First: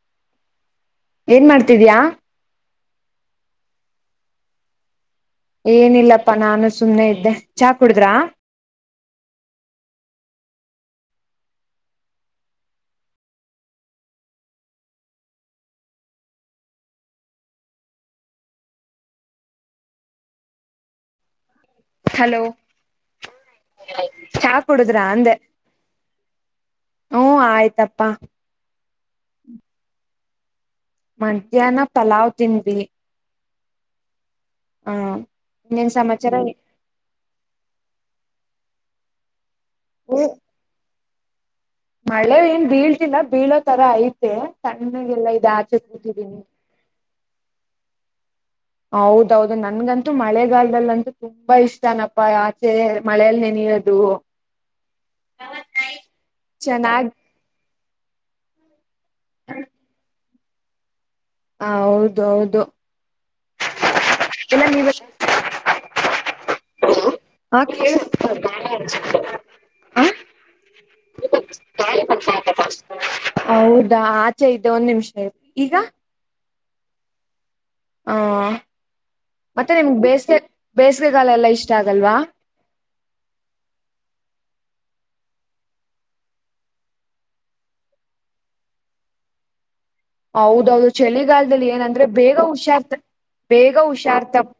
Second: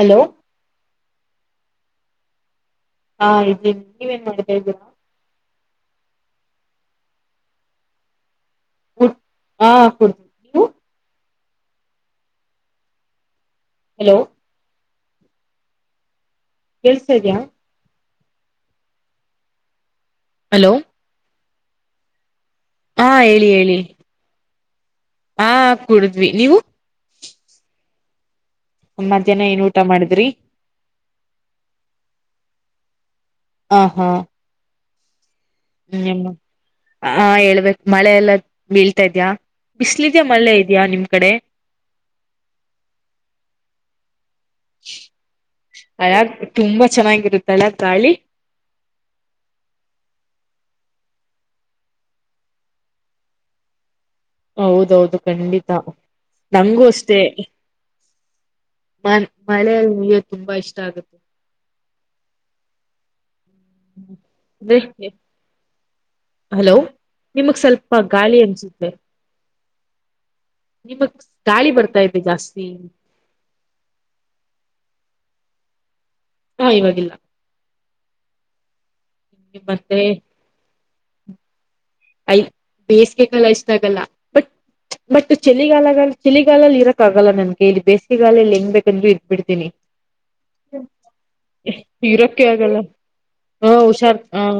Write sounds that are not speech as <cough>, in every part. Hello ಏನ್ ಮಾಡ್ತಿದ್ಯಾಾ. ಹಾ ಇದೀನ್ ನೀವೇಏನ್ ಮಾಡ್ತಾ ಇದ್ದೀರಾ. ಏನಿಲ್ಲಪ್ಪಾ ನಾನು ಸುಮಮ್ಮನೆ ಇದ್ದೆ ಚಹಾ ಕುಡುದ್ರಾ. ಹಾ ಕುಡ್ತ ಹಲೋ ಕೇಳ್ತಾ ಇದ್ದೀಯಾ ಹಲೋ ಹಲೋ ಹಾ ಹೇಳಿ ಹೇಳಿ. ಚಹಾ ಕುಡುದ್ರ ಅಂದೆ ಹಾ ಕುಡಿದ್ವಿ ನೀವು ಹಾ ಆಯ್ತಪ್ಪಾ. ಮಧ್ಯಾಹ್ನ ಏನ್ ಊಟ ಮಾಡಿದ್ರಿ. ಮಧ್ಯಾಹ್ನ ಪಲಾವ್ ತಿಂದವಿ ಹಾ ಹಾ ಹಾ ಹ್ಮ್ ಹಾ ಹೇಳ್ಬೇಕ ಮಳೆ ಎಲ್ಲಾ ಬೀಳ್ತಾ ಇದ್ಯಾ. ಬಿಸ್ಲಿದ ಮಳ್ಳೆ ಇದೆಯಾ ನಿಮ್ಮ ಕಡೆ. ಮಳೆ ಏನ್ ಬೀಳ್ತಿಲ್ಲ ಬೀಳೋ ತರ ಐತೆ ತಣ್ಣಗೆಲ್ಲಾ ಇ ಅಳಗ್ ಆಚೆರ್ಬಟ್ಟಿದೀನಿ. ತುಂಬಾ ಚೆನ್ನಾಗಿರುತ್ತಲ್ಲ ಗಾಳಿ. ಹೌದೌದು ನನ್ಗಂತೂ ಮಳೆಗಾಲದದಲ್ಲಿಂತೂ. ತುಂಬಾ ಇಷ್ಟನಪ್ಪ ಆಚೆ ಮಳೆಯಲ್ಲಿ ನೆನೆಯದು. ಹೌದೌದು ಖಂಡಿತ ನಂಗೂ ಚೆನ್ನಾಗ್ ಅಷ್ಟೇ. ಮ ಮಳೆಯಲ್ಲಿ ನೀಗೆ ತುಂಬಾ ಇಷ್ಟ ಆಗುತ್ತೆ. ಹ ಹೌದು ಹೌದು. ಅಂದ್ರೆ ಹಲೋ ನಿಮಗ್ ಹ ಕ ಸ್ವಲ್ಪ ಗಾಳಿ ಅನ್ಸುತ್ತೆ ಹ <inaudible> ನಿಮಗ್ ಗಾಳಿ ಬರ್ತಾ ಇದೆ ಜಾಸ್ತಿ. ಹೌದಾ ಆಚೆ ಇದ್ದೆ ಒಂದ್ ನಿಮಿಷ ಆಯು ಈಗ. ಹಾ ಇವಾಗಿಲ್ಲ ಹ ಮತ್ತೆ ನಿಮ್ಗೆ ಬೇಸಿಗೆ ಬೇಸಿಗೆಗಾಲ ಎಲ್ಲ ಇಷ್ಟ ಆಗಲ್ವಾ. ಬೇಸಿಗೆಲ್ಲ ಇಷ್ಟ ಆಗಲ್ಲ ಬಟ್. ಬಟ್ ಚಳಿಗಾಲ ಚಳಿಗಾಲಲ್ಲಿ ಇರಕ್ ಆಗಲ್ಲ ನನ್ಗೆ ಇಲ್ಲಿ ಬೇಸಿಗೆಗಾಲಲ್ಲಿ ಹೆಂಗ್ ಬೇಕಂದರು ಇದ್ಬ ಬಿಡ್ತೀನಿ. <unintelligible> ಹೌದೌದು ಚಳಿಗಾಲದಲ್ಲಿ ಏನಂದ್ರೆ ಬೇಗ ಇರಕ್ಕೆ ಆಗಲ್ಲ ಹುಷಾರ್ತ. ಹ ಬೇಗ ಹುಷಾರ್ ಹ ಹುಷಾರ್ತಪ್ಪ.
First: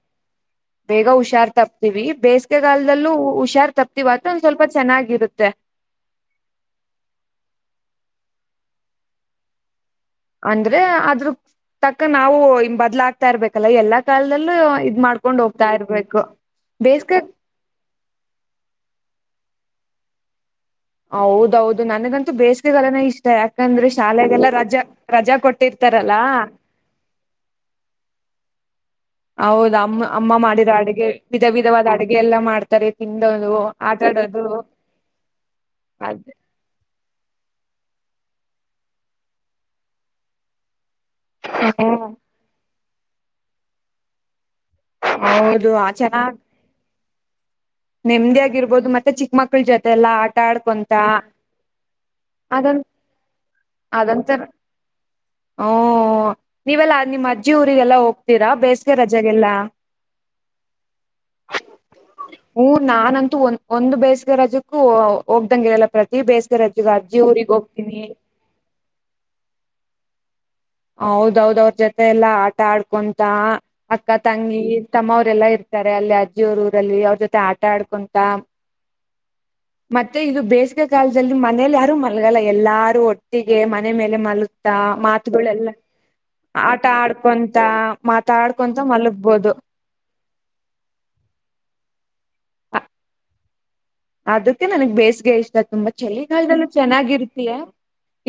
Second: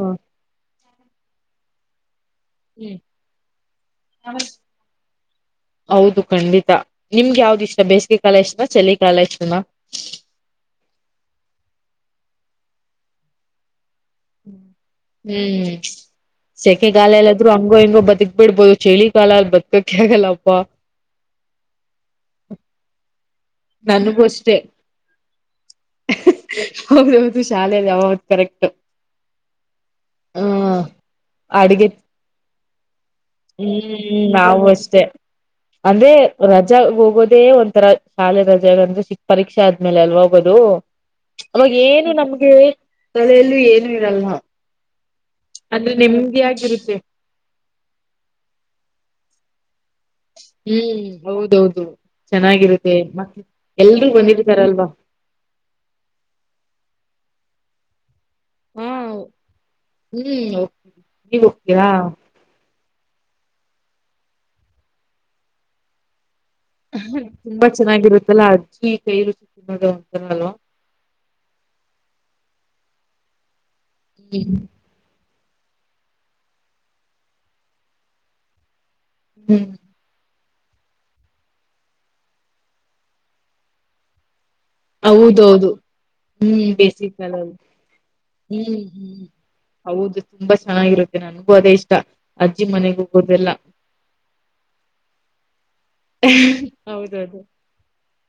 ಬೇಗ ಹುಷಾರ್ ತಪ್ತೀವಿ ಹ್ಮ್ ಬೇಸಿಗೆಗಾಲಲ್ದಲ್ಲೂ ಹುಷಾರ್ ತಪ್ತಿವಿ ಅ ಒಂದ್ ಸ್ವಲ್ಪ ಚೆನ್ನಾಗಿರುತ್ತೆ. ಹೌದು ಖಂಡಿತಾ ನಿಮ್ಗೆ ಯಾವ್ದ್ ಇಷ್ಟ ಬೇಸಿಗೆ ಕಾಲ ಇಷ್ಟನ ಚಳ ಕಾಲ ಇಷ್ಟನಾ. ಅಂದ್ರೆ ಅದ್ರ ತಕ್ಕ ನಾವು ಬದ್ಲಾಕ್. ಹತಾ ಇರ್ಬೇಕಲ್ಲ ಎಲ್ಲಾ ಕಾಲದಲ್ಲೂ ಇದ್ ಮಾಡ್ಕೊಂಡ್ ಹೋಗ್ತಾ ಹ್ಮ್ ಇರ್ಬೇಕು ಸೆಕೆಗಾಲ ಬೇಸ್ಗೆ. ಎಲ್ಲಾದ್ರು ಹಂಗೋ ಹಿಂಗೋ ಬದುಕ್ ಬಿಡ್ಬೋದು ಚಳಿ ಕಾಲ ಅಲ್ ಬದುಕಕ ಆಗಲ್ಲಪ್ಪಾ. ಹೌದೌದು ನನಗಂತೂ ಬೇಸಿಗೆಗಾಲಾನೇ ಇಷ್ಟ ಯಾಕಂದ್ರೆ ನನಗೂ ಶಾಲೆಗೆಲ್ಲ ಅಷ್ಟೇ ರಾಜಾ. ರಜಾ ಕೊಟ್ಟಿರ್ತಾರಲ್ಲಾ. ಹೌದು ಹೌದು ಶಾಲೆಯಲ್ಲಿ ಕರೆಕ್ಟ್. ಹೌದ ಅಮ್ಮ ಅಮ್ಮ ಹ ಮಾಡಿದರ ಅಡಗೆ ವಿಧ ಅಡ್ಗೆ ವಿಧವಾದ ಅಡಗೆ ಎಲ್ಲಾ ಮಾಡ್ತಾರೆ ತಿನ್ನದು. ಹ್ಮ್ ನಾವವು ಅಷ್ಟೆ ಅಂದ್ರೆ ಅದ್ ರಜ ಹೋಗೋದೇ ಒ. ರ ಶಾಲೆ ರಜೆಗ ಅಂದ್ರೆ ಪರೀಕ್ಷೆ ಆದ್ಮೇಲೆ ಎಲ್ ಹೋಗೋದು. ಅವಾಗ ಹ್ಮ್ ಏನು ನಮ್ಗೆ ತಲೆಯಲ್ಲೂ ಏನು ಇರಲ್ಲ. ಹೌದು ಆ ಅಂದ್ರೆ ನೆಮ್ಮಧಿ ಆಗಿ ಇರುತ್ತೆ. ನೆಮ್ಮದಿ ಆಗಿರ್ಬೋದು ಮತ್ತೆ ಚಿಕ್ಕ ಮಕ್ಳ ಜೊತೆ ಎಲ್ಲಾ ಆಟ ಆಡ್ಕೊಂತ. ಹ್ಮ್ ಹೌದೌದು ಅದೊಂದ ಚೆನ್ನಾಗಿರುತ್ತೆ ಮ ಎಲ್ರೂ ಬಂದಿರ್ತಾರಲ್ವಾ. ಹಓ ನೀವೆಲ್ಲಾ ನಿಮ್ಮ ಅಜ್ಜಿ ಊರಿಗೆಲ್ಲ ಹೋಗ್ತೀರಾ ಹಾ ಬೇಸಿಗೆ ರಜೆಗೆಲ್ಲಾ. ಹ್ಮ್ ಹಕ್ತಿವು ನೀವು ಹೋಗ್ತೀರಾ. ಹ್ಮ ನಾನಂತೂ ಒಂದ ಒಂದು ಬೇಸಿಗೆ ರಜೆಗೂ ಹೋಗ್ದಂಗ ಇರಲ್ಲ ಪ್ರತಿ ಬೇಸಿಗೆ. ಸರಿ ರಜ್ ಅಜ್ಜಿ ಊರಿಗೆ ಹೋಗ್ತೀನಿ. ಅಲ್ಲ ಅಡ್ಚ್ಚಿ ಕೈರುು ಸಕ್ಕೋದುಂತನಲ್ಲ <unintelligible> ಹೌದೌದ್ ಅವ್ರ ಜೊತೆ ಎಲ್ಲಾ ಆಟ ಆಡ್ಕೊಂತ ಅಕ್ಕ ತಂಗಿ. ಹ್ಮ್ ತಮ್ಮ ಅವರೆಲ್ಲಾ ಇರ್ತಾರೆ ಅಲ್ಲಿ ಅಜ್ಜಿಯ ಅವರ ಊರಲ್ಲಿ ಅವ್ರ ಜೊತೆ ಆಟ ಆಡ್ಕೊಂತ. ಹ್ಞ ಮತ್ತೆ ಇದು ಬೇಸಿಗೆ ಕಾಲದಲ್ಲಿ ಮನೇಲಿ ಯಾರು ಮಲ್ಗಲ್ಲ ಎಲ್ಲಾರು ಒಟ್ಟಿಗೆ ಮನೆ ಮೇಲೆ ಮಲ್ಗ್. ಲಗ್ತಾ ಮಾತಾಡತಾ. ಹೌದೌದು ಇವಳಲ ಹ್ಮ್ ಆಟ ಬೇಸಿಗೆ ಕಾಲದಲ್ಲಿ ಆಡ್ಕೊಂತ ಮಾತಾಡ್ಕೊಂತ ಹ್ಮ್ ಹ್ಮ್ ಮಲಗ್ಬೋದು. ಹೌದು ತುಂಬಾ ಚೆನ್ನಾಗಿರುತ್ತೆ ನನಗೂ ಅದೇ ಇಷ್ಟ ಅಜ್ಜಿ ಮನೆಗ ಹೋಗೋದೆಲ್ಲ. ಅದಕ್ಕೆ ನನ್ಗ್ ಬೇಸಗೆ ಇಷ್ಟ ತುಂಬಾ ಚಳಿಗಾಲದಲ್ಲಿ ಹೌದೌದು ಚೆನ್ನಾಗಿರ್ತಯೆ.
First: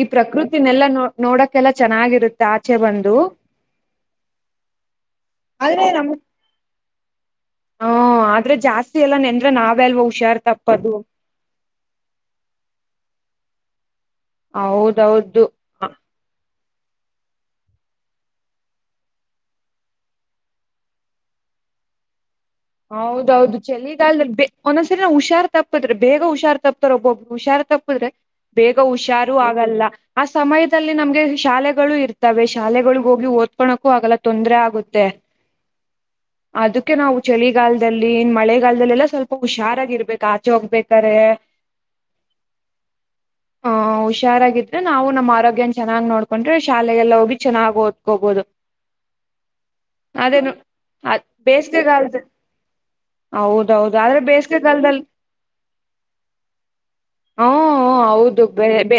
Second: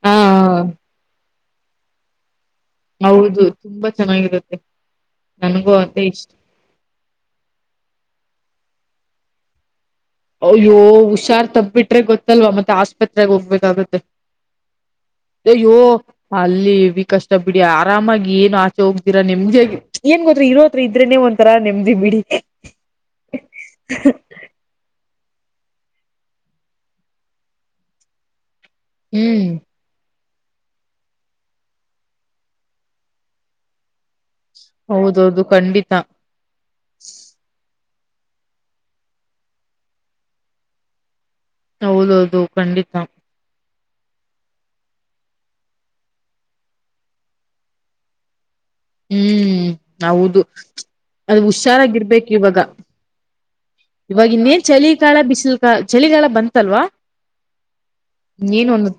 ಈ ಹಾ ಪ್ರಕೃತಿನೆಲ್ಲಾ ನೋ ನೋಡಕ್ಕೆಲ್ಲಾ ಚೆನ್ನಾಗಿರುತ್ತೆ ಹಾಛೆ ಬ <unintelligible> ಹೌದು ತುಂಬಾ ಚೆನ್ನಾಗಿರುತ್ತೆ ನನಗೂ ಅದೇ ಇಷ್ಟ ಹ ಆದ್ರೆ ಜಾಸ್ತಿ ಎಲ್ಲ ನೆಂದ್ರ ನಾವ ಅಲ್ವ ನೀ ಹುಷಾರ್ತಪ್ಪ ಹುಷ ರ್ ತಬ್ಬಿಟ್ರೆ ಗೊತ್ತಲ್ವ ಮತ್ತೆ ಆಸ್ಪತ್ರೆಗೆ ಹೋಗ್ಬೇಕಾಗತ್ತೆ ಹೌದೌದು ಅಯ್ಯೊ ಅಲ್ಲಿ ಹೆವಿ ಕಷ್ಟ ಬಿಡಿ ಆರಾಮಾಗಿ ಏನು ಆಚೆ ಹೋಗ್ ರಾ ನೆಮ್ಮದಿ ಆಗಿ ಏನ್ ಗೊತ್ತ ಇರೋದ್ ಇದ್ರೆನೆ ಒಂಥರಾ ನೆಮ್ಮ್ದಿ ಬಿಡಿ ಹೌದೌದು ಚಳಿಗಾಲಧಲಿ ಬೆ ಒಂದೊಂದ್ಸರಿ ನಾ ಹುಷಾರ್ ತಪ್ಪಪಿದ್ರೆ ಬೇಗ ಹುಷಾರ್ ತಪ್ಪತಾರ ಒಬ್ಬಬ್ರು ಹುಷಾರ್ ತಪ್ಪಪಿದ್ರೆ ಬೇಗ ಹುಷಾರು ಹ್ಮ್ ಆಗಲ್ಲ ಆ ಸಮಯದಲ್ಲಿ ನಮ್ಗೆ ಶಾಲೆಗಳು ಇರ್ತವೆ ಶಾಲೆಗಳಗ್ ಹೋಗಿ ಓದ್ಕೋಳಕೂ ಆಗಲ ತೊಂದರೆ ಆಗುತ್ತೆ ಹೌದೌದು ಖಂಡಿತ ಅದಕ್ಕೆ ನಾವು ಚಳಿಗಾಲದಲ್ಲಿ ಇನ್ ಮಳೆಗಾಲದಲ್ಲಿಲ್ಲಾ ಸ್ವಲ್ಪ ಹುಷಾರಾಗಿರ್ಬೇಕು ಆಚೆ ಹೋಗ್ಬೇಕ್ರೆ ಹೌದೌದು ಖಂಡಿತ ಆ ಹುಷಾರಾಗಿದ್ರೆ ನಾವು ನಮ್ಮ ಆರೋಗ್ಯನ ಚನಾಗಿ ನೋಡ್ಕೊಂಡ್ರೆ ಶಾಲೆಗೆಲ್ಲ ಹೋಗಿ ಚೆನ್ನಾಗಿ ಓದ್ಕೋಬಹುದು ಹ್ಮ್ ಹೌದು ಅದೇನು ಅ ಅದು ಬೇಸಿಗೆಗಾಲದ ಹುಷಾರಾಗಿರ್ಬೇಕು ಇವಾಗ ಹೌದೌದು ಆದ್ರೆ ಇವಾಗ ಇನ್ನೇನ್ ಬೇಸಿಗೆಗಾಲದಲ್ಲಿ ಚಳಿಗಾಲ ಬಿಸಿಲುಕಾ ಚಳಿಗಾಲ ಬಂತಲ್ವಾ ಹ ಹೌದು ಬರೆ ಬೇ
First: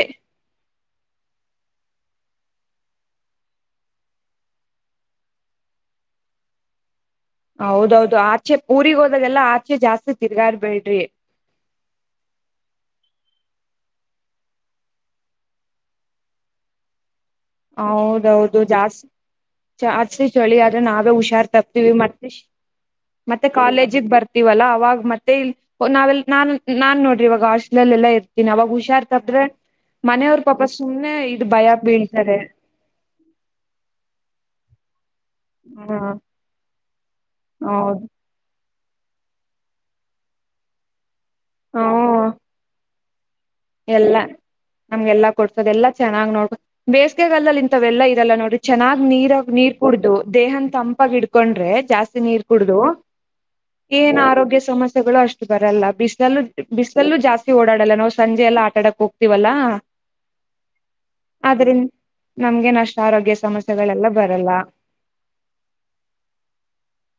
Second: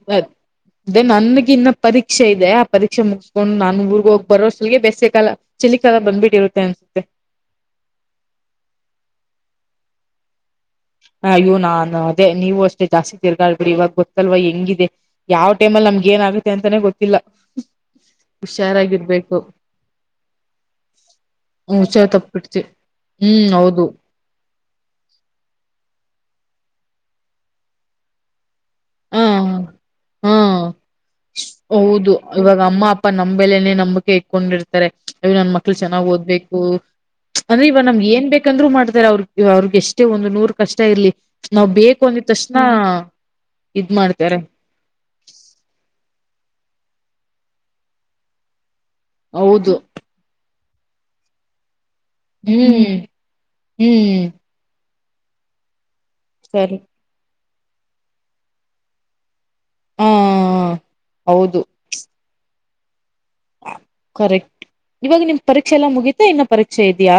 ದೆ ನನ್ಗ ಇನ್ನ ಪರೀಕ್ಷೆ ಇದೆ ಆ ಪರೀಕ್ಷೆ ಮುಗಸ್ಕೊಂಡು ನಾನು ಊರ್ಗ ಹೋಗಿ ಬರೋ ಈಗ ಬೇಸ ಕಾಲ ಚಿ ಕಾಲ ಬಂದ್ಬಿಟ್ಟಿರುತ್ತೆ ಅನ್ಸುತ್ತೆ ಹೌದೌದು ಆಚೆ ಊರಿಗ ಹೋದಾಗೆಲ್ಲಾ ಆಚೆ ಜಾಸ್ತಿ ತಿರ್ಗಾರ್ಬೇಡ್ರಿ ಹ ನಾನು ಅದೇ ನೀವು ಅಷ್ಟೇ ಜಾಸ್ತಿ ತಿರ್ಗಾಳ್ ಬಿಡಿ ಇವಾಗ ಗೊತ್ತಲ್ವ ಹೆಂಗಿದೆ ಯಾವ ಟೈಮ ಅ ನಮ್ಗೆ ಏನ ಆಗುತ್ತೆ ಅಂತಾನೇ ಗೊತ್ತಿಲ್ಲ ಹೌದೌದು ಜಾಸ್ತಿ ಹುಷಾರಾಗಿರ್ಬೇಕು ಚಾಸ್ತಿ ಚಳಿ ಆದ್ರೆ ನಾವೇ ಹುಷಾರ್ ತಪ್ತೀವಿ ಹುಷಾರ್ ಮತ್ತೆ ತಪ್ಪಿಡ್ತಿ ಮತ್ತೆ ಹ್ಮ್ ಹೌದು ಕಾಲೇಜಿಗ್ ಬರ್ ಇವಲ್ಲ ಅವಾಗ ಮತ್ತೆ ಇ ನಾವೆ ನಾನ್ ನಾನ್ ನೋಡ್ರಿ ಇವಾಗ ಹಾಸ್ಟೆಲ್ ಎಲ್ಲಾ ಇರ್ತೀನಿ ಅವಾಗ ಹುಷ ಹುಷಾರ್ ಹ ತಪ್ಪಿದ್ರೆ ಹಾ ಮನೆಯವ್ರ ಪಾಪ ಸುಮ್ನೆ ಇದು ಭಯ ಬೀಳ್ ಹೌದು ಇವಾಗ ಅಮ್ಮ ಅಪ್ಪ ನಮ ಮೇಲೆನೆ ನಂಬಕೆ ಇಕೊಂಡಿರ್ತಾರೆ ಅವು ನನ್ ಮಕ್ಳು ಚೆನ್ನಾಗ್ ಹ ಓದ್ಬೇಕು ಅಂದ್ರೆ ಇವ ಹೌದು ನಮ್ಗೆ ಏನ್ ಬೇಕಂದ್ರು ಮಾಡ್ತಾರ ಅವ್ರಗ್ ಅವ್ರಗ್ ಎಷ್ಟೇ ಒಂದು ನೂರ್ ಕಷ್ಟ ಇರ್ಲಿ ನಾವ್ ಬೇಕು ಅಂದಿದ ತಕ್ಷಣ ಇದ್ ಎಲ್ಲಾ ಮಾಡ್ತಾರೆ ನಮ್ಗೆಲ್ಲಾ ಕೊಡ್ಸದೆ ಎಲ್ಲಾ ಚೆನ್ನಾಗ್ ನೋಡ್ ಬೇಸಿಗೆಗಲ್ದಲ್ಲಿ ಇಂತಾವ ಎಲ್ಲ ಇರಲ್ಲ ನೋಡ್ರಿ ಚೆನ್ನಾಗ್ ನೀರ ಹೌದು ನೀರ್ ಕುಡ್ದು ದೇಹನ್ ತಂಪಾಗಿ ಇಡ್ಕೊಂಡ್ರೆ ಜಾಸ್ತಿ ನೀರ್ ಕುಡ ಹ್ಮ್ ಏನು ಹ್ಮ್ ಆರೋಗ್ಯ ಸಮಸ್ಯೆಗಳು ಅಷ್ಟು ಬರಲ್ಲ ಬ ಸರಿ ಬ ಲ್ಲೂ ಜಾಸ್ತಿ ಓಡಾಡಲ್ಲ ನಾವು ಸಂಜೆಲ್ಲ ಆಟಾಡಕ್ ಹೋಗ್ತಿವಲ್ಲಾ ಹಾ ಹೌದು ಆದ್ರಿಂದ ನಮ್ಗೆ ನಷ್ಟ ಆರೋಗ್ಯ ಸಮಸ್ಯೆಗಳೆಲ್ಲ ಬರಲ್ಲ ಕರೆಕ್ಟ್ ಇವಾಗ ನಿಮ್ ಪರೀಕ್ಷೆ ಎಲ್ಲಾ ಮುಗೀತಾ ಇನ್ನ ಪರೀಕ್ಷೆ ಇದ್ಯಾ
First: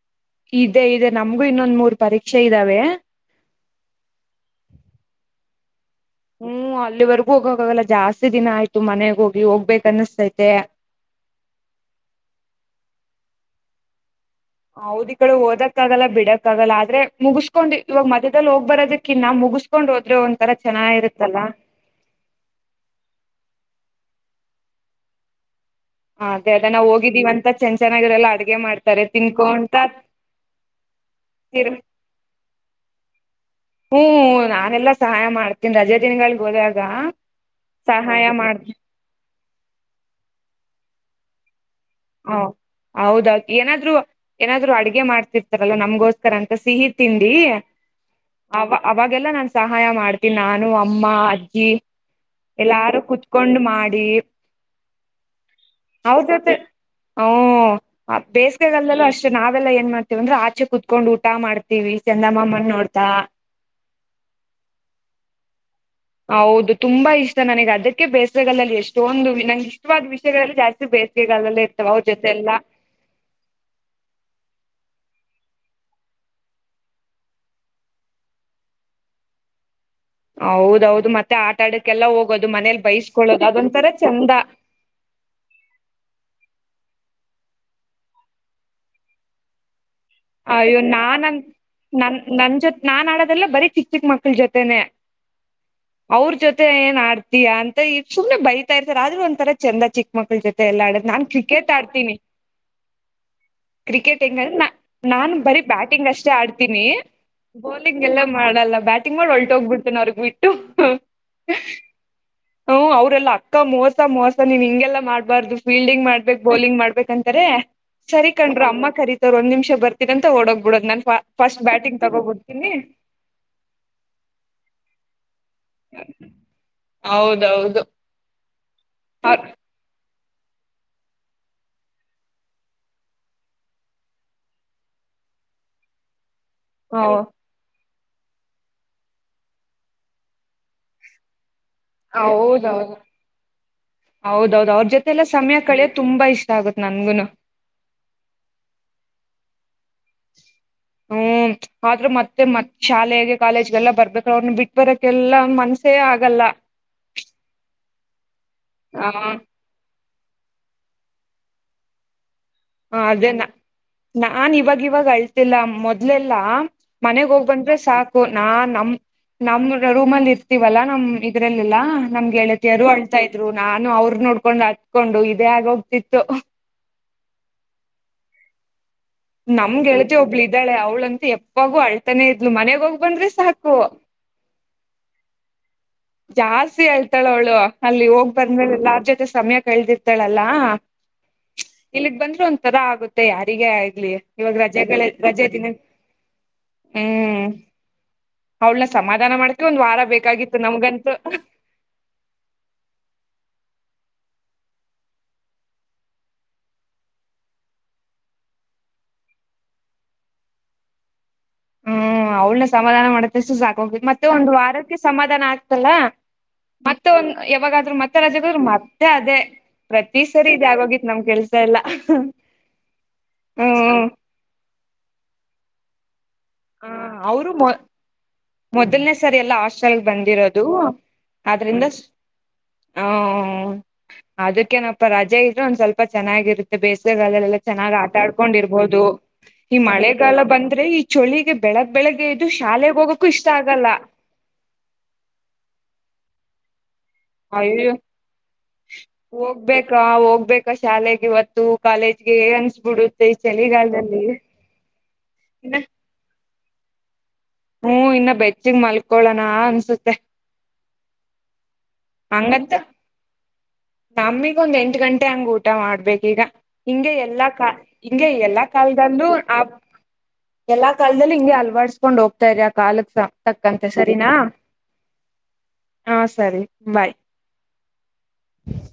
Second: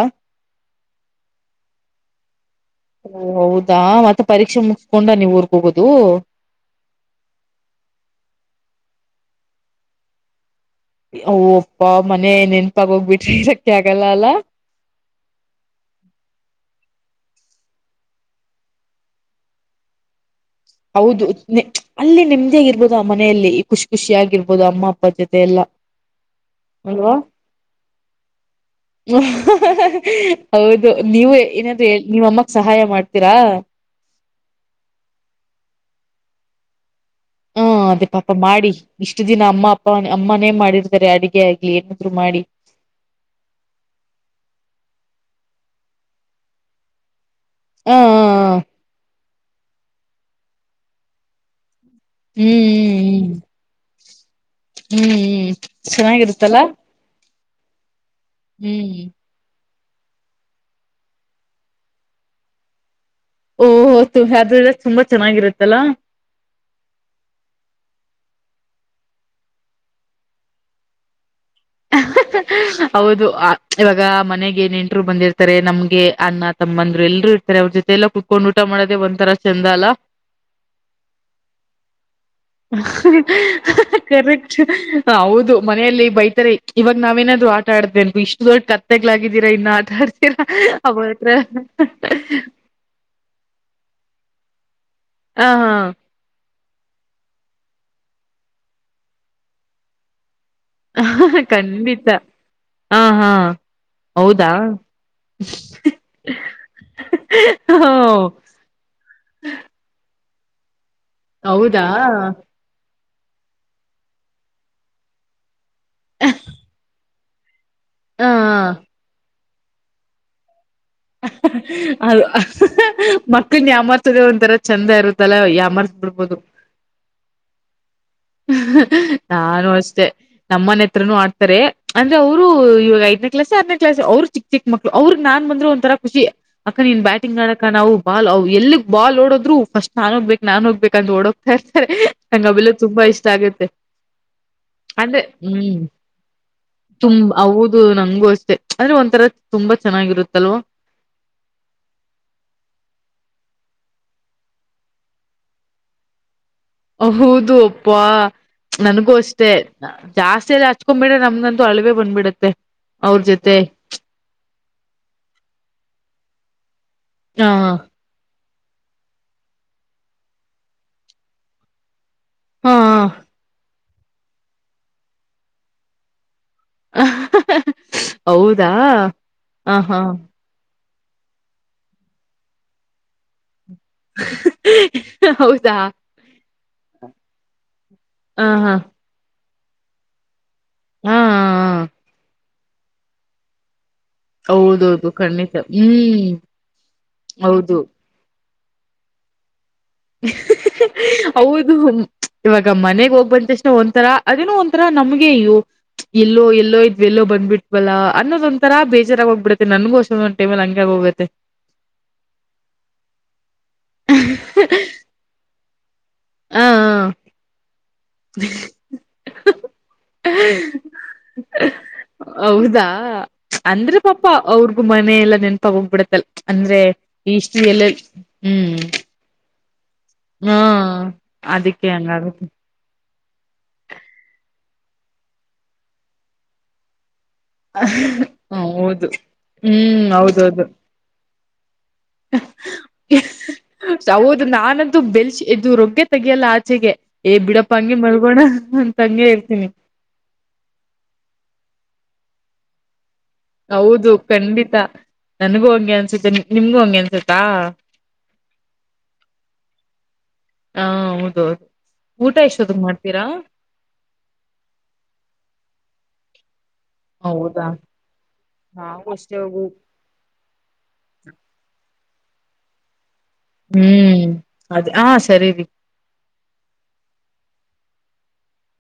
ಇದೆ ಇದೆ ನಮ್ಗು ಇನ್ನೊಂದ್ ಮೂರ್ ಪರೀಕ್ಷೆ ಇದ್ದಾವೆ ಓ ಹೌದಾ ಮತ್ತೆ ಪರೀಕ್ಷೆ ಮುಗಸ್ಕೊಂಡ ನೀವ್ ಊರ್ಗ್ ಹೋಗೋದು ಹ್ಮ್ ಅಲ್ಲಿವರ್ಗೂ ಹೋಗಕ್ಕಾಗಲ್ಲ ಜಾಸ್ತಿ ದಿನ ಆಯ್ತು ಮನೆಗ ಹೋಗಿ ಹೋಗ್ಬೇಕ ಅನಿಸ್ತೈತೆ ಓ ಅಪ್ಪ ಮನೆ ನೆನ್ಪಾಗ ಹೋಗ್ಬಿಟ್ರಿ ಇದಕ್ಕೆ ಆಗಲ್ಲ ಅಲ್ಲಾ ಹೌದಿ ಕಡೆ ಓದಕ್ಕ ಆಗಲ್ಲ ಬಿಡಕ್ಕ ಆಗಲ್ಲ ಆದ್ರೆ ಮುಗಸ್ಕೊಂಡ್ ಇವಾಗ ಮಧ್ಯದಲ್ಲಿ ಹೋಗ್ ಬರೋದಕ್ಕಿನ್ನಾ ಮುಗಿಸ ಕಕೊಂಡ್ ಹೋದ್ರೆ ಒಂ ತರ ಚೆನ್ನಾಗಿ ಹೌದು ಇರುತ್ತಲ್ಲಾ ಅಲ್ಲಿ ನಿಮ್ದೇ ಆಗಿರ್ಬೋದು ಆ ಮನೆಯಲ್ಲಿ ಖುಷಿ ಖುಷಿ ಆಗಿರ್ಬೋದು ಅಮ್ಮ ಅಪ್ಪ ಜೊತೆ ಎಲ್ಲಾ ಅದೇ ಅದ ನಾವು ಹೋಗಿದ್ದೀವ ಅಂತ ಚೆನ್ ಚೆನ್ನಾಗಿರಲ್ಲಾ ಅಡ್ಗೆ ಮಾಡ್ತಾರೆ ತಿನ್ಕೊಂತ ಹೌದು ನೀವು ತಿರ್ ಏನಾದ್ರೂ ನೀವ ಅಮ್ಮಕ್ ಸಹಾಯ ಮಾಡ್ತೀರಾ ಹ್ಮ್ ನಾನೆಲ್ಲಾ ಸಹಾಯ ಮಾಡ್ತೀನ್ ರಜೆ ದಿನಗಳಲ್ಲಿ ಹೋದಾಗ ಹ ಅದೇ ಸಹಾಯ ಪಾಪ ಮಾಡ್ ಮಾಡಿ ಇಷ್ಟು ದಿನ ಅಮ್ಮ ಅಪ್ಪ ಅಮ್ಮನೇ ಮಾಡಿರ್ತಾರೆ ಅಡುಗೆ ಆಗ್ಲಿ ಹ ಮಾಡಿ ಹೌದ ಏನಾದ್ರು ಏನಾದ್ರು ಅಡ್ಗೆ ಮಾಡ್ತಿರ್ತಾರಲ್ಲ ನಮ್ಗೋಸ್ಕರ ಅಂತ ಸಿಹಿ ತಿಂಡಿ ಹಾ ಅವ ಅವಾಗೆಲ್ಲ ನಾನು ಸಹಾಯ ಮಾಡ್ತೀನಿ ನಾನು ಅಮ್ಮ ಅಜ್ಜಿ ಹ್ಮ್ ಎಲ್ಲಾರು ಹ್ಮ್ ಕುೂತ್ಕೊಂಡು ಮಾಡಿ ಹ್ಮ್ ಹ್ಮ್ ಅವ ಚೆನ್ನಾಗಿರುತ್ತಲ್ಲ ಹಓ ಹ್ಮ್ ಬೇಸ್ಗೆಗಲ್ದಲ್ಲೂ ಅಷ್ಟೇ ಅಷ್ಟ ನಾವೆಲ್ಲ ಏನ್ ಮಾಡ್ತೀವಂದ್ರೆ ಆಚೆ ಕುತ್ಕೊಂಡ್ ಊಟ ಮಾಡ್ತೀವಿ ಚಂದಮಾಮನ್ ನೋಡ್ತಾ ಓಹ ಯ್ರ ತುಂಬಾ ಚೆನ್ನಾಗಿರುತ್ತಲ್ಲಾ ಹೌದು ತುಂಬಾ ಇಷ್ಟ ನನಗೆ ಅದಕ್ಕೆ ಬೇಸರಗಲ್ಲಲ್ಲಿ ಎಷ್ಟೊಂದು ನಂಗೆ ಇಷ್ಟವಾದ ವಿಷಯಗಳಲ್ಲಿ ಜಾಸ್ತಿ ಬೇಸ ಗಲ್ಲಲ್ಲ ಹೌದು ಇವಾಗ ಮನೆಗೆ ನೆಂಟರು ಬಂದಿರ್ತಾರೆ ನಮ್ಗೆ ಅಣ್ಣ ತಮ್ಮ ಅಂದ್ರು ಎಲ್ಲರು ಇರ್ತಾರೆ ಅವ್ರ ಜೊತೆ ಎಲ್ಲ ಕು ಕೊಂಡ್ ಊಟ ಮಾಡದೆ ಒಂದ್ಂತರ ಚಂದ ಅಲ್ಲ ಹೌದೌದು ಮತ್ತೆ ಆಟ ಆಡಕ್ಕೆಲ್ಲ ಹೋಗೋದು ಮನೇಲಿ ಬೈಸ್ಕೊಳ್ಳೋದು ಅದೊಂತರ ಚಂದ ಹ ಹೌದು ಮನೆಯಲ್ಲಿ ಬೈತಾರೆ ಇವಾಗ ನಾವೇನಾದ್ರು ಆಡ್ದೇ ಅಂತು ಇಷ್ಟು ದೊಡ್ ಕತ್ತೆಗ್ಗಳಾಗಿದ್ದೀರ ಇನ್ನು ಆಟ ಅಯ್ಯೋ ಅಬತ್ರ ನಾನನ್ ನನ್ ನನ್ ಜೊತೆ ನಾನ್ ಆಡೋದೆಲ್ಲ ಬರೀ ಚಿಕ್ಕ ಚಿಕ್ಕ ಮಕ್ಳ ಜೊತೆನೆ ಆ ಹಾ ಅವ್ರ ಜೊತೆ ಏನ್ ಆಡ್ತೀಯ ಅಂತ ಸುಮ್ನೆ ಬೈತಾ ಇರ್ತಾರೆ ಆದ್ರೂ ಒಂದಥರ ಚಂದ ಚಿಕ್ಕ ಮಕ್ಕಳು ಜೊತೆ ಎಲ್ಲ ಆಡೋ ನಾನ್ ಹಾ ಕ್ರಿಕೆಟ್ ಖಂಡಿತ ಆಡ್ತೀನಿ ಹ ಹಾ ಕ್ರಿಕೆಟ್ ಎಂಗ ಹೌದಾ ನಾ ನ ಬೀ ಬ್ಯಾಟಿಂಗ್ ಅಷ್ಟೇ ಆಡ್ತೀನಿ ಹ ಬೌಲಿಂಗ್ ಎಲ್ಲ ಮಾಡ ಮಾಡಲ್ಲ ಬ್ಯಾಟಿಂಗ್ ಮಾಡಿ ಹೋಗ್ಬಿಡ್ತೇನೆ ಅವ್ರಗ್ ಬಿಟ್ಟು ಹೌದಾ ಹ್ಮ್ ಅವ್ರಲ್ಲ ಅಕ್ಕ ಮೋಸ ಮೋಸ ನೀನ್ ಹಿಂಗೆಲ್ಲ ಮಾಡಬಾರ್ದು ಫೀಲ್ಡಿಂಗ್ ಮಾಡ್ಬಬೇಕು ಬೌಲಿಂಗ್ ಮಾಡ್ಬಬೇಕು ಯಾಕಂತಾರೆ ಅ ಸರಿಕಣ್ರು ಅಮ್ಮ ಕರೀತಾವರೆ ಒಂದ್ ನಿಮಿಷ ಬರ್ತೀ ಅಂತ ಓಡೋಗ್ ಬಿಡೋ ನನ್ಗೆ ಅದು ಮಕ್ಕಳನ ಯಾಮರ್ಸೋದು ಒಂತರ ಚಂದ ಇರುತ್ತಲ್ಲ ಯಾವ ಅರ್ ಬಿಡ್ಬೋದು ಹೌದೌದು ನಾನು ಅಷ್ಟೆ ನಮ್ಮನೆ ಹತ್ರನೂ ಆಡ್ತಾರೆ ಅಂದ್ರೆ ಅವರು ಇವಾಗ ಐದನೇ ಕ್ಲಾಸ್ ಆರನೇ ಕ್ಲಾಸ್ ಅವ್ರು ಚಿಕ್ ಚಿಕ್ಳು ಅವ್ರಗ್ ನಾನ್ ಬಂದ್ರು ಒ ತರ ಖುಷಿ ಅಕ್ಕ ನೀನ್ ಬ್ಯಾಟಿಂಗ್ ಮಾಡಕ ನಾವು ಬಾಲ್ವು ಎಲ್ಲಿಗ್ ಬಾಲ್ಓಡದ್ ಫಸ್ಟ್ ನಾನ ಹೋಗ್ಬೇಕು ನಾನು ಹೋಗ್ಬೇಕು ಅಂತ ಓಡೋಕ್ ನಂಗ ಆವೇಲ ತುಂಬಾ ಇಷ್ಟ ಆಗತ್ತೆ ಹೌದೌದದು ಅವ್ರ ಜೊತೆ ಎಲ್ಲ ಸಮಯ ಕಳಿಯೋ ತುಂಬಾ ಇಷ್ಟ ಆಗುತ್ತ್ ನನ್ಗು ತುಂಬ ಹೌದು ನಂಗೂ ಅಷ್ಟೆ ಅಂದ್ರೆ ಒಂಥರ ತುಂಬಾ ಚೆನ್ನಾಗಿರುತ್ತಲ್ವಾ ಹ್ಮ್ ಆದ್ರೂ ಮತ್ತೆ ಮತ್ ಶಾಲೆಗೆ ಕಾಲೇಜ್ಗೆಲ್ಲ ಬರ್ಬೇಕ್ರ ಅವ್ರನ್ನ ಬಿಟ್ ಬರಕ್ಕೆಲ್ಲ ಮನ್ಸೇ ಆಗಲ್ಲ ಹೌದು ಅಪ್ಪಾ ಆ ನನಗೂ ಅಷ್ಟೆ ಜಾಸ್ತಿಯಲ್ಲಿ ಹಚ್ಕೊಂಡ್ಬಿ್ರೆ ನಮ್ಗಂತೂ ಅಳವೆೇ ಬಂದ್ಬಿಡುತ್ತೆ ಹ ಅದೇ ನ ನಾನ್ ಇವಾಗ ಇವಾಗ ಅಳ್ತಿಲ್ಲ ಮೊದ್ಲೆಲ್ಲಾ ಮನೆಗ್ ಹೋಗ್ ಹ ಬಂದ್ರೆ ಸಾಕ್ ನಾ ನಮ ನಮ್ ರೂಮ್ಲ್ಲಿ ಇರ್ತೀವಲ್ಲಾ ನಮ್ ಇದ್ರಲ್ಲಿಲ್ಲಾ ನಮ್ಗೆ ಳತಿಯರು ಹಾ ಅಳ್ತಾ ಇದ್ರು ನಾನು ಅವ್ರ ನೋಡ್ಕೊಂಡ್ ಅತ್ಕೊಂಡು ಇದೇ ಆಗ ಹೋಗ್ತಿತ್ತು ಹ ಹೌದಾ ಹ ಹಾ ನಮ್ಗೆೇಳ್ತಿ ಒಬ್ಳ ಇದ್ದಾಳೆ ಅವ್ಳಂತ ಎಪ್ಪಾಗೂ ಅಳ್ತಾನೇ ಇದ್ಲು ಮನೆಗ ಹೋಗ್ ಬಂದ್ರೆ ಸಾಕು ಹೌದಾ ಜಾಸ್ತಿ ಹೇಳ್ತಾಳ ಅವ್ಳು ಅಲ್ಲಿ ಹೋಗ್ ಹ ಹಾ ಬಂದ್ಮೇಲೆ ಎಲ್ಲಾರ್ ಜೊತೆ ಸಮಯ ಕಳ್ದಿರ್ ಗಳಲ್ಲ ಹಾ ಇಲ್ಲಿಗ್ ಬಂದ್ರೆ ಒಂ ತರ ಆಗುತ್ತೆ ಯಾರಿಗೆ ಆಗ್ಲಿ ಇವಾಗ ರಜೆಗಳ ಹೌದೌದು ರಜೆ ಖಂಡಿತ ತಿಿಂದ ಹ್ಮ್ ಹ್ಮ್ ಹೌದು ಅವಳನ್ನ ಸಮಾಧಾನ ಮಾಡ್ಕ ಒಂದ ವಾರ ಬೇಕಾಗಿತ್ತು ನಮ್ಗಂತೂ <unintelligible> ಹೌದು ಇವಾಗ ಮನೆಗ್ ಹೋಗ್ಬಂತಷ್ಟೆ ಒಂಥರ ಅದನ ಒಂಥರಾ ನಮ್ಗೆ ಅ ಎಲ್ಲೋ ಎಲ್ಲೋ ಇದ್ವಿ ಎಲ್ಲೋ ಬಂದ್ಬಟ್ವಲ್ಲಾ ಅನ್ನೋದ ಒಂಂತರ ಬೇಜಾರಾಗ ಹೋಗ್ಬ ಬಿಡತ್ತೆ ನನ್ಗೋಸ ಟೇಬಲ್ ಹಂಗ ಹೋಗುತ್ತೆ ಹ್ಮ್ ಅವ್ಳನ ಸಮಾಧಾನ ಮಾಡ್ತಸು ಸಾು ಮತ್ತೆ ಒಂದು ಆರೋಗ್ಯ ಸಮಾಧಾನ ಆಗ್ತಲ್ಲ ಹ ಮತ್ತೆ ಯಾವಾಗ್ರೂ ಮ ರಾಜದರು ಮತ್ತೆ ಅದೇ ಹ. ಪ್ರತಿ ಸರಿ ಇದ ಆಗೋಗಿತ್ ನಮ್ ಕೆಲ್ಸ ಎಲ್ಲಾ ಅಂದ್ರ ಪಾಪ ಪಾ ಅವ್ರಗು ಮನೆ ಎಲ್ಲಾ ನೆನಪ ಹೋಗ್ಬಿಡತ್ತಲ್ಲ ಅಂದ್ರೆ ಹ ಅವರು ಈಷ್ಟೀ ಮೊ ಎಲ್ಲೆ ಹ್ಮ್ ಮೊದಲ್ನೇ ಸರಿ ಎಲ್ಲ ಹಾಸ್ಟೆಲ್ ಹಾ ಬಂದಿರೋದು ಆದ್ರಿಂದ ಅದಕ್ಕೆ ಹಂಗಾಗುತ್ತೆ ಹ ಅದಕ್ಕೇನಪ್ಪ ರಜೆ ಇದ್ರೆ ಒಂದ್ ಸ್ವಲ್ಪ ಚೆನ್ನಾಗಿರುತ್ತೆ ಬೇಸಿಗೆಗಾಲ ಎಲ್ಲ ಚೆನ್ನಾಗ್ ಹ ಆಟಾಡ್ಕೊಂಡಿರ್ಬೋುದು ಹೌದು ಈ ಹ್ಮ್ ಮಳೆಗಾಲ ಹೌದೌದು ಬಂದ್ರೆ ಈ ಚಳಿಗೆ ಬೆಳಗ್ ಬೆಳಗ್್ದದು ಶಾಲೆಗೆ ಹೋಗಕ್ಕು ಇಷ್ಟ ಆಗಲ್ಲ ಹೌದು ನಾನ ಇದು ಬೆಲ್ ಇದು ರೊಗ್ಗೆ ತಗಿಯಲ್ಲ ಆಚೆಗೆ ಏ ಬಿಡಪ್ಪ ಅಯ್ಯೋ ಹಂಗೆ ಮಲ್ಗೋಣ ಅಂತಂಗಗೆ ಇರ್ತೀನಿ ಹೋಗ್ಬೇಕಾ ಹೋಗ್ಬೇಕಾ ಶಾಲೆಗೆ ಇತ್ತು ಕಾಲೇಜ್ಗೆ ಅನ್ಸ್ಬಿಡು ಸ ಈ ಚಲಿಿಗಲ್ ಹೌದು ಅಲ್ಲಿ ಖಂಡಿತ ನನಗೂ ಇನ್ನ ಹಂಗೆ ಅನ್ಸುತ್ತೆ ನಿಮ್ಗೂ ಹಂಗೆ ಅನ್ಸುತ್ತಾ ಹ್ಮ ಇನ್ನ ಬೆಚ್ಚಿಗ್ ಮಲ್ಕೊಳೋಣ ಅನ್ಸುತ್ತೆ ಹಾ ಹೌದೌದು ಊಟ ಎಷ್ಟೊದಗ್ ಮಾಡ್ತೀರಾ ನಮಗ ಒಂದ್ ಎಂಟು ಗಂಟೆ ಹಂಗ್ ಊಟ ಮಾಡ್ಬೇಕ ಈಗ ಹಿಂಗೆ ಎಲ್ಲಾ ಹೌದಾ ಕ ಹಿಂಗೆ ಎಲ್ಲಾ ನಾವು ಕಾಲದಲ್ಲೂ ಅಷ್ಟೇ ಆ ಹೋಗ ಎಲ್ಲಾ ಕಾಲದಲ್ಲಿ ಹಿಂಗೆ ಅಲವಡಿಸಸ್ಕೊಂಡ್ ಹೋಗ್ತಾ್ರ ಆ ಕಾಲಕ್ಸ ತಕ್ಕಂತೆ ಹ್ಮ್ ಸರಿನಾ ಅದ್ ಹಾ ಸರಿ ರೀ. ಹಾ ಸರಿ ಬಾಯ್